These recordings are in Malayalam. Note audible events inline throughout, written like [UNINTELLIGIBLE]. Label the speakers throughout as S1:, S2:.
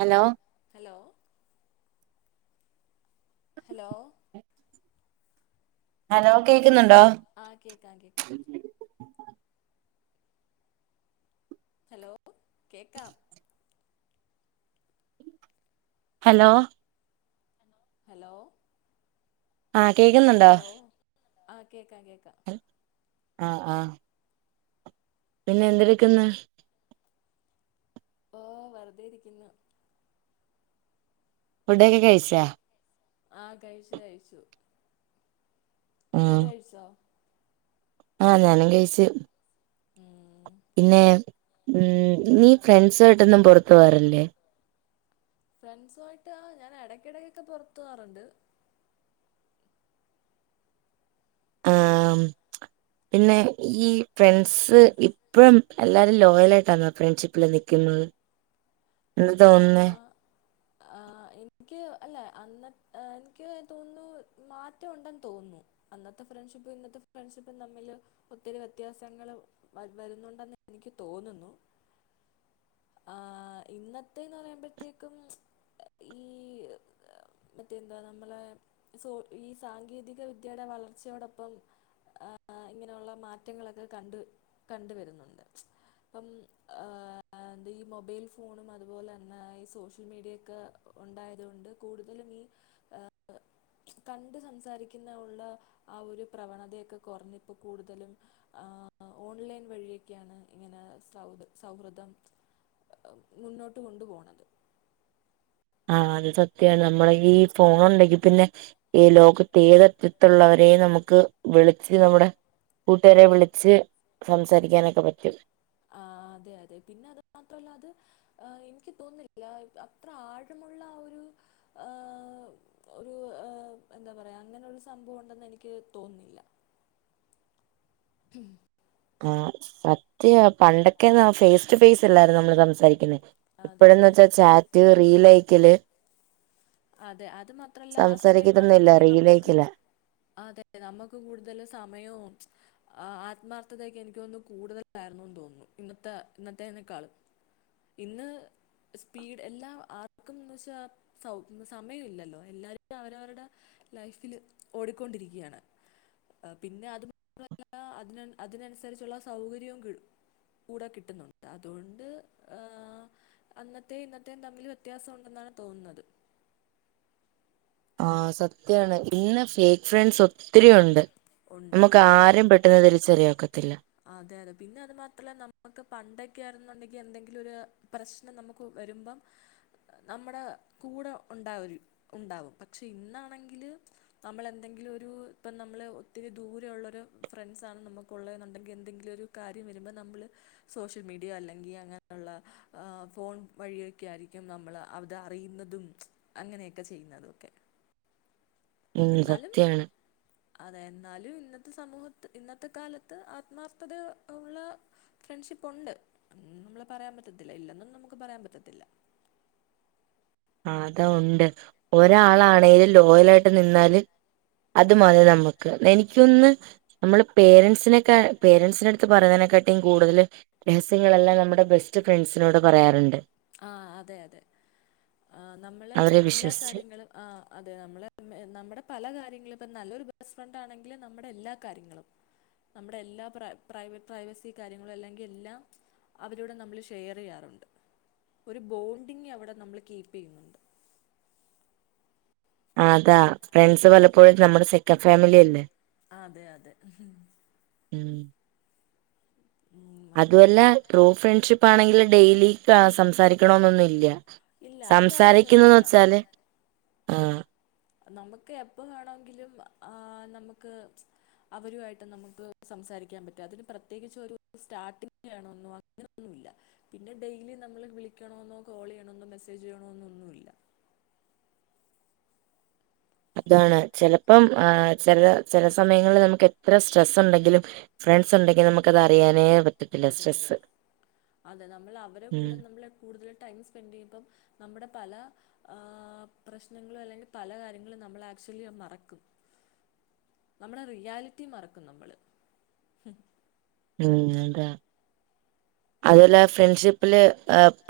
S1: ഹലൊ.
S2: ഹലൊ. ഹലോ
S1: ഹലോ കേക്കുന്നുണ്ടോ.
S2: ആഹ് കേക്കാം കേക്കാം. ഹലോ. കേക്കാം.
S1: ഹലോ
S2: ഹലോ
S1: ആഹ് കേക്കുന്നുണ്ടോ
S2: ഹലോ ആഹ് കേക്കാം കേക്കാം
S1: ആഹ് ആഹ് പിന്നെ എന്തടുക്ക്ന്ന്
S2: ഒ വെറുതെ ഇരിക്കുന്നു
S1: ഫുഡൊക്കെ കഴിച്ചാ
S2: ആഹ് കഴിച്ചു കഴിച്ചു
S1: ഉം
S2: ഫുണ്ട്കഴിച്ചോ
S1: ആഹ് ഞാനും കഴിച്ചു
S2: ഉം
S1: പിന്നെ ഉ നീ ഫ്രണ്ട്സായിട്ടൊന്നും പുറത്തു പോവാറില്ലേ
S2: ഫ്രണ്ട്സുയിട്ട് ആ ഞൻ ഇടയ്ക്കിടക്കൊക്കെ പുറത്തു പോകാറുണ്ട്
S1: ആ പിന്നെ ഈ ഫ്രണ്ട്സ് ഇപ്പം എല്ലാരും ലോയലായിട്ടാന്നോ ഫ്രണ്ട്ഷിപ്പിൽ നിക്കുന്നത് എന്താ തോന്നുന്നേ
S2: ആഹ് ആ എനിക്ക് അല്ല അന്ന് എനിക്ക് തോന്നുന്നു മാറ്റമുണ്ടെന്ന് തോന്നുന്നു അന്നത്തെ ഫ്രണ്ട്ഷിപ്പും ഇന്നത്തെ ഫ്രണ്ട്ഷിപ്പും തമ്മില് ഒത്തിരി വ്യത്യാസങ്ങള് വരു വരുന്നുണ്ടെന്ന് എനിക്ക് തോന്നുന്നു ആഹ് ഇന്ന ത്തേന്ന് പറയുമ്പോഴത്തേക്കും ഈ മറ്റേന്താ നമ്മളെ സോ ഈ സാങ്കേതികവിദ്യയുടെ വളർച്ചയോടൊപ്പം ആ ഇങ്ങനെയുള്ള മാറ്റങ്ങളൊക്കെ കണ്ട് കണ്ട് വരുന്നുണ്ട് ഇപ്പം ആ എന്ത ഈ മൊബൈൽ ഫോണും അ അതുപോലെ തന്നെ ഈ സോഷ്യൽ മീഡിയയെക്കെ ഉണ്ടായത് കൊണ്ട് കൂടുതലും ഈ കണ്ട് സംസാരിക്കുന്ന ഉള്ള ആ ഒരു പ്രവണതയൊക്കെ കുറഞ്ഞ് ഇപ്പം കൂടുതലും ആ ഓൺലൈൻ വഴിയൊക്കെയാണ് ഇങ്ങനെ സൗ സൗഹൃദം മുന്നോട്ട് കൊണ്ട് പോണത്
S1: ആഹ് അത് സത്യ നമ്മള ഈ ഫോൺ ഉണ്ടെങ്കി പിന്നെ ഈ ലോകത്ത് ഏത് അറ്റത്ത്ള്ളവരെയും നമുക്ക് വിളിച്ച് നമ്മുടെ കൂട്ടുകാരെവിളിച്ച് സംസാരിക്കാനൊക്കെ പറ്റും
S2: ആഹ് അതെ അതെ പിന്നെ അത് മാത്രല്ല അത് ആ എനിക്ക് തോന്നില്ല അത്ര ആഴമുള്ള ആ ഒരു ആഹ് ഒരു എന്താ പറയാ അങ്ങനെ ള്ള ഒരു സംഭവം ഉണ്ടെന്ന് എനിക്ക് തോന്നില്ല ഉം
S1: ആ സത്യാ പണ്ടൊക്കെ ന്ന ഫേസ് ടു ഫേസ് ല്ലാരുന്നേ നമ്മള് സംസാരിക്കുന്നേ
S2: അതെ
S1: ഇപ്പോഴന്ന്
S2: അതെ
S1: വച്ചാ ചാറ്റ് റീലയ്ക്കല്
S2: അതെ അത് മാത്രല്ല ആ
S1: സംസാരിക്കത്തൊന്നുംല്ല
S2: സമയത്താണെങ്കി നമ്മക്ക്
S1: റീലയക്കല
S2: അതെ നമ്മക്ക് കൂടുതല് സമയവും ആ ആത്മാർത്ഥതൊക്കെ എനിക്ക് തോന്നുന്നു കൂടുതലായിരുന്നുന്ന് തോന്നുന്നു ഇന്നത്തെ ഇന്നത്തെനേക്കാളും ഇന്ന് സ്പീഡ് എല്ലാം ആർക്കുംന്ന് വെച്ചാ സൗ ഒന്ന് സമയല്ലല്ലോ എല്ലാരും അവരവരുടെ ലൈഫില് ഓടിക്കൊണ്ടിരിക്കായാണ് പിന്നെ അത് മാത്രല്ല അതിന അതിനനുസരിച്ചുള്ള സൗകര്യവും കി കൂടെ കിട്ടുന്നുണ്ട് അതുകൊണ്ട് ആഹ് അന്നത്തെയു ഇന്നത്തെയും തമ്മിൽ വ്യത്യാസം ഉണ്ടെന്നാണ് തോന്നുന്നത്
S1: ആഹ് സത്യാണ് ഇന്ന ഫേക്ക് ഫ്രണ്ട്സ് ഒത്തിരിയുണ്ട്
S2: ഉണ്ട്
S1: നമുക്ക്
S2: അതാ
S1: ആരേ പെ ഇത് തിരിച്ചറിയാനൊക്കത്തില്ല
S2: അതെ അതെ പിന്നെ അത് മാത്രല്ല നമ്മുക്ക് പണ്ടൊക്കെ ആയിരുന്നുണ്ടെങ്കിൽ എന്തെങ്കിലും ഒരു പ്രശ്നം നമുക്ക് വരുമ്പം നമ്മുടെ കൂടെ ഉണ്ടാ ഉണ്ടാവും പക്ഷെ ഇന്നാണെങ്കില് നമ്മൾ എന്തെങ്കിലും ഒരു ഇപ്പം നമ്മള് ഒത്തിരി ദൂരെ ഉുള്ളരു ഫ്രണ്ട്സാണ് നമുക്ക് ഉള്ളേന്ന് ഉണ്ടെങ്കിൽ എന്തെങ്കിലും ഒരു കാര്യം വരുമ്പോൾ നമ്മള് സോഷ്യൽ മീഡിയ അല്ലെങ്കിൽ അങ്ങനെയുള്ള ഫോൺ വഴിയൊക്കെ ആയിരിക്കും നമ്മൾ അത് അറിയുന്നതും അങ്ങനെയൊക്കെ ചെയ്യുന്നതുവൊക്കെ
S1: ഉം
S2: എന്നാലും
S1: സത്യാണ്
S2: അതെ എന്നാലും ഇന്നത്തെ സമൂഹത്ത് ഇന്നത്തെ കാലത്ത് ആത്മാർഥത ഉള്ള ഫ്രണ്ട്ഷിപ്പ് ഉണ്ട് നമ്മള് പറയാൻ പറ്റത്തില്ല ഇല്ലെന്നൊന്നും നമുക്ക് പറയാൻ പറ്റത്തില്ല
S1: അതാ ഉണ്ട് ഒരാളാണേലും ലോയല് ആയിട്ട് നിന്നാല് അതു മതി നമ്മുക്ക് എനിക്കൊന്ന് നമ്മള് പേരൻസിനൊക്കെ പേരൻസിന് അടുത്ത് പറയുന്നതിനെക്കാട്ടിയും കൂടുതല് രഹസ്യങ്ങളെല്ലാം നമ്മുടെ ബെസ്റ്റ് ഫ്രണ്ട്സിനോട് പറയാറുണ്ട്
S2: ആഹ് അതെ അതെ ആഹ് നമ്മള്
S1: അവരെ
S2: എല്ലാ
S1: വിശ്വസിച്ച്
S2: കാര്യങ്ങളും ആഹ് അതെ നമ്മള് നമ്മുടെ പല കാര്യങ്ങളും ഇപ്പൊ നല്ലൊരു ബെസ്റ്റ് ഫ്രണ്ട് ആണെങ്കിൽ നമ്മുടെ എല്ലാ കാര്യങ്ങളും നമ്മുടെ എല്ലാ പ്ര പ്രൈവ പ്രൈവസിം കാര്യങ്ങളും അല്ലെങ്കിൽ എല്ലാ അവരോട് നമ്മൾ ഷെയറ് ചെയ്യാറുണ്ട് ഒരു ബോണ്ടിങ് അവിടെ നമ്മൾ കീപ്പ് ചെയ്യുന്നുണ്ട്
S1: അതാ ഫ്രണ്ട്സ് പലപ്പോഴും നമ്മുടെ സെക്കൻഡ് ഫാമിലി അല്ലേ
S2: അതെ അതെ
S1: ഉം
S2: ഉം, അങ്ങനെ.
S1: അതുമല്ല ട്രൂ ഫ്രണ്ട്ഷിപ്പ് ആണെങ്കില് ഡെയിലി സംസാരിക്കണന്നൊന്നുംല്ല
S2: ഇല്ല അയിന്റെ
S1: സംസാരിക്കുന്ന്
S2: ആവശ്യമൊന്നുമില്ല
S1: വച്ചാല് ഉം
S2: നമുക്ക് എപ്പ വേണമെങ്കിലും ആഹ് നമുക്ക് അവരുമായിട്ട് നമുക്ക് സംസാരിക്കാൻ പറ്റും അതിന് പ്രത്യേകിച്ച് ഒരു സ്റ്റാർട്ടിങ് ആണൊന്നും അങ്ങനെയൊന്നുല്ല പിന്നെ ഡെയിലി നമ്മള് വിളിക്കണമന്നോ കോൾ ചെയ്യണമെന്നോ മെസ്സേജ് ചെയ്യണോന്നോ ഒന്നും ഇല്ല
S1: അതാണ് ചിലപ്പം ആഹ് ചില ചില സമയങ്ങളിൽ നമുക്ക് എത്ര സ്ട്രെസ് ഉണ്ടെങ്കിലും ഫ്രണ്ട്സ് ഉണ്ടെങ്കിലും നമുക്ക്ത് അറിയാനേ പറ്റ
S2: പറ്റത്തില്ല അതെ നമ്മള് അവരെ
S1: ഉം
S2: കൂടെ നമ്മൾ കൂടുതൽ ടൈം സ്പെൻഡ് ചെയ്യുമ്പം നമ്മുടെ പല ആഹ് പ്രശ്നങ്ങളും അല്ലെങ്കിൽ പല കാര്യങ്ങളും നമ്മൾ ആക്ച്വൊലി മറക്കും നമ്മുടെ റിയാലിറ്റി മറക്കും നമ്മള്
S1: ഉം അതാ അതുവല്ല ഫ്രണ്ട്ഷിപ്പില്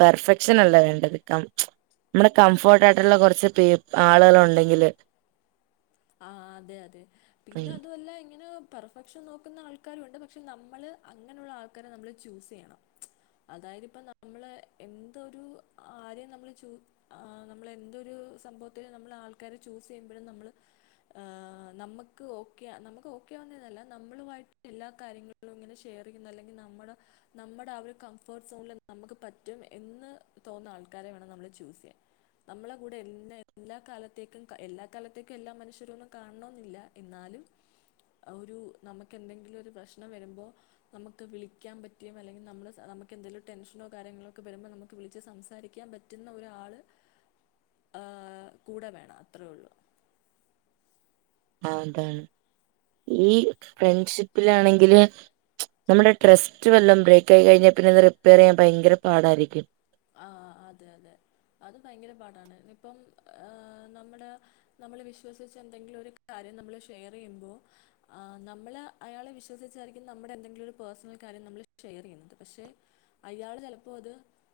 S1: പെർഫെക്ഷൻ അല്ല വേണ്ടത് കം നമ്മടെ കംഫോർട്ട് ആയിട്ടുള്ള കുറച്ച് പേ ആളുകൾ ഉണ്ടെങ്കില്
S2: ആഹ് അതെ അതെ പിന്നെ അതുവല്ല ഇങ്ങനെ പെർ ഫെക്ഷൻ നോക്കുന്ന ആൾക്കാരും ഉണ്ട് പക്ഷെ നമ്മള് അങ്ങനെയുള്ള ആൾക്കാരെ നമ്മള് ചൂസ് ചെയ്യണം അതായത് ഇപ്പൊ നമ്മള് എന്തൊരു ആരെയും നമ്മള് ചു ആഹ് നമ്മള് എന്തൊരു സംഭവത്തിൽ നമ്മൾ ആൾക്കാര് ചൂസ് ചെയ്യുമ്പോഴും നമ്മള് ആഹ് നമുക്ക് ഓക്കെ നമുക്ക് ഓക്കെ ആവുന്നേന്നല്ല നമ്മളുമായിട്ട് എല്ലാ കാര്യങ്ങളും ഇങ്ങനെ ഷെ ഷെയറിന്ന അല്ലെങ്കിൽ നമ്മുടെ നമ്മുടെ ആഹ് ഒരു കംഫോർട്ട് സോണില് നമുക്ക് പറ്റും എന്ന് തോന്നുന്ന ആൾക്കാരെ വേണം നമ്മള് ചൂസ് ചെയ്യാൻ നമ്മളെ കൂടെ എല്ലാ എല്ലാ കാലത്തേക്കും എല്ലാ കാലത്തേക്കും എല്ലാ മനുഷ്യ ഒന്നും കാണണമെന്നില്ല എന്നാലും ഒരു നമുക്ക് എന്തെങ്കിലും ഒരു പ്രശ്നം വരുമ്പോ നമുക്ക് വിളിക്കാൻ പറ്റിയ അല്ലെങ്കിൽ നമ്മള് നമുക്ക് എന്തെങ്കിലും ടെൻഷനോ കാര്യങ്ങളോ ഒക്കെ വരുമ്പോൾ നമുക്ക് വിളിച്ച് സംസാരിക്കാൻ പറ്റ പറ്റുന്ന ഒരാള് ! ! ആഹ് കൂടെ വേണം അത്രയേ ഉള്ളൂ
S1: ആ അതാണ് ഈ ഫ്രണ്ട്ഷിപ്പിലാണെങ്കില് നമ്മുടെ ട്രസ്റ്റ് വല്ലം ബ്രേക്ക് ആയി കഴിഞ്ഞാൽ പിന്നെ അത് റിപ്പയർ ചെയ്യാൻ ഭയങ്കര പാടായിരിക്കും
S2: ആഹ് അതെ അതെ അത് ഭയങ്കര പാടാണ് ഇപ്പം ഏ നമ്മുടെ നമ്മള് വിശ്വസിച്ച് എന്തെങ്കിലും ഒരു കാര്യം നമ്മള് ഷെയർ ചെയ്യുമ്പോൾ ആ നമ്മള് അയാളെ വിശ്വസിച്ചായിരിക്കും നമ്മുടെ എന്തെങ്കിലും ഒരു പേഴ്സണൽ കാര്യം നമ്മൾ ഷെയർ ചെയ്യുന്നത് പക്ഷെ അയാള് ചിലപ്പോ അത്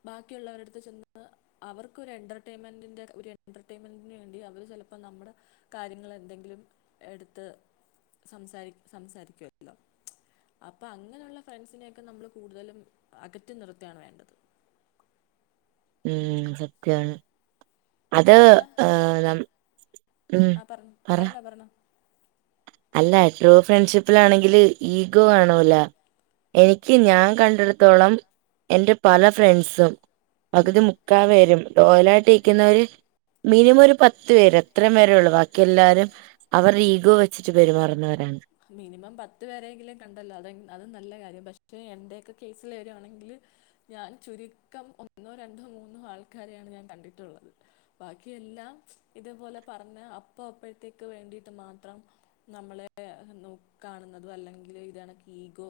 S2: ബാക്കിയുള്ളവരെടുത്ത് ചെന്ന് അവർക്കൊര് എന്റർമെന്റിന്റെ ഒരു എന്റർൈൻമെന്റിന് വേണ്ടി അവര് ചിലപ്പോ നമ്മുടെ കാര്യങ്ങള് എന്തെങ്കിലും എടുത്ത് സംസാ സംസാരിക്കുമല്ലോ അപ്പ അങ്ങനെയുള്ള ഫ്രണ്ട്സിനെയൊക്കെ നമ്മൾ കൂടുതലും അകറ്റി നിർത്തിയാണ് വേണ്ടത്
S1: ഉം സത്യാണ് അത്
S2: കാരണം ആ
S1: ഏ ന
S2: ആ പറ പറഞ്ഞോ പറഞ്ഞോ
S1: അല്ല ട്രൂ ഫ്രണ്ട്ഷിപ്പിലാണെങ്കില് ഈഗോ കാണൂല്ല എനിക്ക് ഞാൻ കണ്ടിടത്തോളം എന്റെ പല ഫ്രണ്ട്സും
S2: ഉം
S1: പകുതി മിക്ക വരും ടോലായിട്ട് ഇരിക്കുന്നവര് മിനിമം ഒരു പത്ത് പേര് അത്രയും പേരേ ഉള്ളൂ ബാക്കി എല്ലാരും അവരുടെ ഈഗോ വെച്ചിട്ട് പെരുമാറുന്നവരാണ്
S2: മിനിമം പത്ത് പേരെങ്കിലും കണ്ടല്ലോ അത അതും നല്ല കാര്യം പക്ഷെ എന്റെയൊക്കെ കേസിൽ വരുവാണെങ്കില് ഞാൻ ചുരുക്കം ഒന്നോ രണ്ടോ മൂന്നോ ആൾക്കാരെയാണ് ഞാൻ കണ്ടിട്ടുള്ളത് ബാക്കിയ എല്ലാം ഇതേപോലെ പറഞ്ഞ അപ്പ അപ്പോഴത്തേക്ക് വേണ്ടിട്ട് മാത്രം നമ്മളെ നോക്കി കാണുന്നതും അല്ലെങ്കിൽ ഇതണ ഈഗോ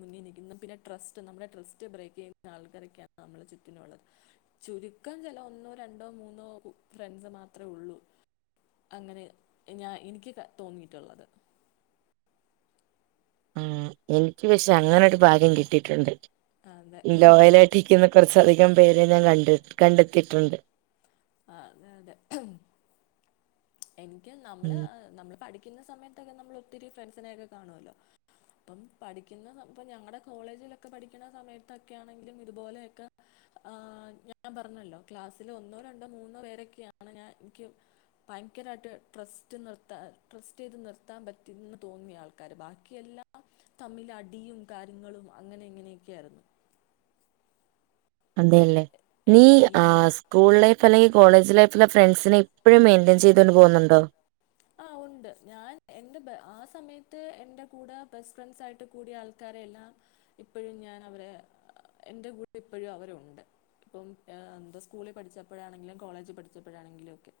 S2: മുന്നിൽ നിൽക്കുന്നു പിന്നെ ട്രസ്റ്റ് നമ്മുടെ ട്രസ്റ്റ് ട്രസ്റ്റ് ബ്രേക്ക് ചെയ്യുന്ന ആൾക്കാരൊക്കെയാണ് നമ്മളെ ചുറ്റിനുള്ളത് ചുരുക്കം ചില ഒന്നോ രണ്ടോ മൂന്നോ ഫ്രണ്ട്സ് മാത്രമേ ഉള്ളൂ അങ്ങനെ ഞാൻ എനിക്ക് തോന്നിയിട്ടുള്ളത്
S1: ആ എനിക്ക് പക്ഷെ അങ്ങനെ ഒരു ഭാഗ്യം കിട്ടിയിട്ടുണ്ട്
S2: അതെ
S1: ഇ ലോയല് ത്തിക്കുന്ന കുറച്ചധികം പേരെ ഞാൻ കണ്ട കണ്ടെത്തിയിട്ടുണ്ട്
S2: ആഹ് അതെ അതെ എനിക്ക് നമ്മള്
S1: ഉം
S2: നമ്മള് പഠി ക്കുന്ന സമയത്തൊക്കെ നമ്മൾ ഒത്തിരി ഫ്രണ്ട്സിനെ ഒക്ക കാണു വല്ലോ അപ്പം പഠിക്കുന്ന ഇപ്പ ഞങ്ങളടെ കോളേജിലൊക്കെ പഠിക്കുന്ന സമയത്തൊക്കെ ആണെങ്കിലും ഇതുപോലെയൊക്കെ ആ ഞാൻ പറഞ്ഞല്ലോ ക്ലാസ്സില് ഒന്നോ രണ്ടോ മൂന്നോ പേരൊക്കെയാണ് ഞാൻ എനിക്ക് ഭയങ്കരായിട്ട് ട്രസ്റ്റ് നിർത്താ ട്രസ്റ്റ് ചെയ്ത് നിർത്താൻ പറ്റുന്ന് തോന്നിയ ആൾ ആൾക്കാര് ബാക്കിയെല്ലാം തമ്മില് അടിയും കാര്യങ്ങളും അങ്ങനെ ഇങ്ങനെയൊക്കെ ആയിരുന്നു
S1: അതെയല്ലേ നീ
S2: എല്ലാ ഈ
S1: ആഹ് സ്കൂൾ ലൈഫ് അല്ലെങ്കിൽ കോളേജ് ലൈഫിലെ ഫ്രണ്ട്സിനെ ഇപ്പയും മെയിന്റയിൻ ചെയ്തു കൊണ്ട് പോകുന്നുണ്ടോ
S2: ആഹ് ഉണ്ട് ഞാൻ എന്റെ ആ സമയത്ത് എന്റെ കൂടെ ബെസ്റ്റ് ഫ്രണ്ട്സ് ആയിട്ട് കൂടി ആൾ ആൾക്കാരെല്ലാം ഇപ്പഴും ഞാൻ അവരെ എൻ്റെ കൂടെ ഇപ്പഴും അവരുണ്ട് ഇപ്പം എന്താ സ്കൂളിൽ പഠിച്ചപ്പോഴാണെങ്കിലും കോളേജ് പഠിച്ചപ്പോഴാണെങ്കിലും ഒക്കെ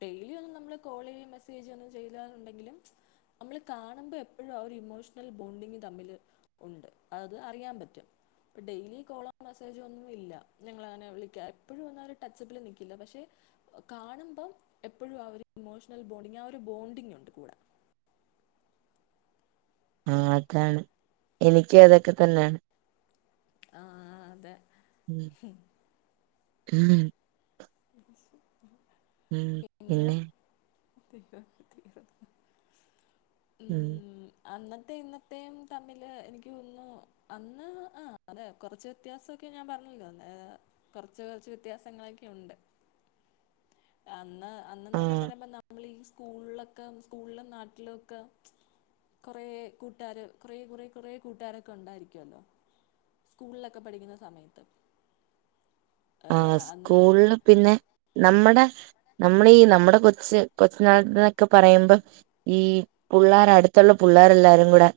S2: ഡെയിലി ഒന്നും നമ്മള് കോള് ചെയോ മെസ്സേജ് ഒന്നും ചെയ്യില്ലന്നുണ്ടെങ്കിലും നമ്മള് കാണുമ്പോ എപ്പഴും ആ ഒരു ഇമോഷണൽ ബോണ്ടിങ് തമ്മില് ഉണ്ട് അത് അറിയാൻ പറ്റും ഇപ്പ ഡെയിലി കോളോ മെസ്സേജോ ഒന്നും ഇല്ല ഞങ്ങള അങ്ങനെ വിളിക്കുക എപ്പോഴും വന്നാലും ടച്ചപ്പിൽ നിൽക്കില്ല പക്ഷെ കാണുമ്പം എപ്പോഴും ആ ഒരു ഇമോഷണൽ ബോണ്ടിങ് ആ ഒരു ബോണ്ടിങ് ഉണ്ട് കൂടെ
S1: ആഹ് അതാണ് എനിക്കും അതൊക്കെ തന്നെ
S2: ആഹ് അതെ
S1: ഉം [UNINTELLIGIBLE]
S2: [UNINTELLIGIBLE]
S1: ഉം പിന്നെ
S2: [UNINTELLIGIBLE] ഉം അന്നത്തെ ഇന്നത്തെയും തമ്മില് എനിക്ക് ഒന്നും അന്ന് ആഹ് അതെ കുറച്ച് വ്യത്യാസോക്കെ ഞാൻ പറഞ്ഞല്ലോ ന്നേ കുറച്ച് കുറച്ച് വ്യത്യാസങ്ങളൊക്കെ ഉണ്ട് അന്ന്
S1: ആ
S2: അന്നന്നൊക്കെ പറയുമ്പോ നമ്മൾ ഈ സ്കൂൾലൊക്കെ സ്കൂളിലും നാട്ടിലൊക്കെ കുറേ കൂട്ടാര് കുറേ കുറേ കുറേ കൂട്ടുകാരൊക്കെ ഉണ്ടായിരിക്കുവല്ലോ സ്കൂൾളൊക്കെ പഠിക്കുന്ന സമയത്ത്
S1: ആഹ്
S2: ഏഹ് അന്ന്
S1: സ്കൂൾളിലും പിന്നെ നമ്മട നമ്മളീ നമ്മട കൊച്ച് കൊച്ചനാള ത്തക്കന്നൊക്ക പറയംമ്പം ഈ പുള്ളാര് അട്ത്ത്ള്ള പുള്ളാര്എല്ലാരും കൂടെ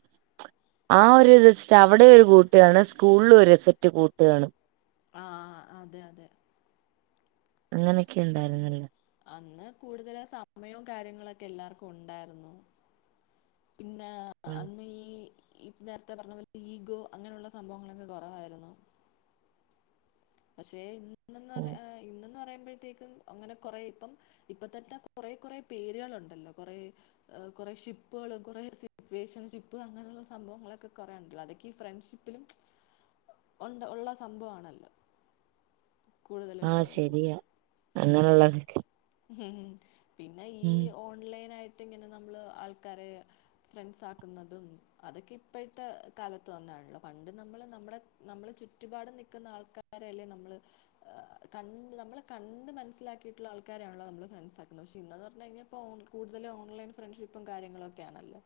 S1: ആ ഒരസ്റ്റ് അവിടെ ഒരു കൂട്ട് കാണും സ്കൂളിലും ഒരുസെറ്റ് കൂട്ടുകാണും
S2: ആഹ് അഹ് അതെ അതെ
S1: അങ്ങനെക്കെ ഇണ്ടായിര്ന്നല്ലൊ
S2: അന്ന് കൂടുതലായിസമയവും കാര്യങ്ങളക്കെ എല്ലാർക്കും ഉണ്ടായിർന്നു
S1: ഉം
S2: പിന്നാഅന്ന് ഈ ഇ നേരത്തപറഞ്ഞ പോല ഈഗോ അങ്ങനള്ള സംഭവങ്ങളൊക്ക കുറവാരുന്നു പശേഇന്നന്ന് പറ
S1: ഉം
S2: അ ഇന്നന്ന് പറയമ്പത്തേക്കും അങ്ങനകൊറെ ഇപ്പം ഇപ്പ തന്നകുറെ കുറേ പേരുകള്ണ്ടല്ലോ കൊറെ ഏഹ് കൊറേ ഷിപ്പുകള്കൊറേ വേഷൻ ഷിപ്പ് അങ്ങനള്ള സംഭവങ്ങളക്കെ കൊറേ ഇണ്ടല്ലോ അതക്കെ ഈ ഫ്രണ്ട്ഷിപ്പിലും
S1: [UNINTELLIGIBLE]
S2: ഒണ്ട് ഒള്ള സംമ്പവാണല്ലോ
S1: ആഹ് ശരിയാ അങനളളൽക്ക്
S2: ഉം പിന്നെ ഈ ഓൺലൈൻ ആയിട്ട് ഇങ്ങനെ നമ്മള് ആൾക്കാരെ ഫ്രണ്ട്സ് ആക്കുന്നതും അതൊക്കെ ഇപ്പയത്തകാലത്ത് വന്നാണല്ലോ പണ്ട് നമ്മള് നമ്മടെ നമ്മള് ചുറ്റുപാട്നിക്കുന്ന ആൾക്കാരല്ലേ നമ്മള് ഏഹ് കണ്ട് നമ്മള്കണ്ട് മനസ്സിലാക്കിയിട്ടിള്ള ആൾ ക്കാരാണല്ലൊനമ്മള് ഫ്രണ്ട്സാക്ണേ ഷെഇന്നന്ന്പറഞ്ഞ യിഞ്ഞ കൂടുതല്ഓൺലൈൻ ഫ്രണ്ട്ഷിപ്പും കാര്യങ്ങളും ഒക്കെയാണല്ലോ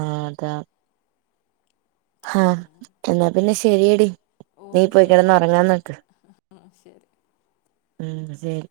S1: ആഹ് അതാ ഹ
S2: അങ്ങനെ
S1: എന്നാ പിന്നെ ശെരിയടി നീ പോയി കിടന്ന് ഒറങ്ങാൻനോക്ക്
S2: ആഹ് ശരി
S1: ഉം ശരി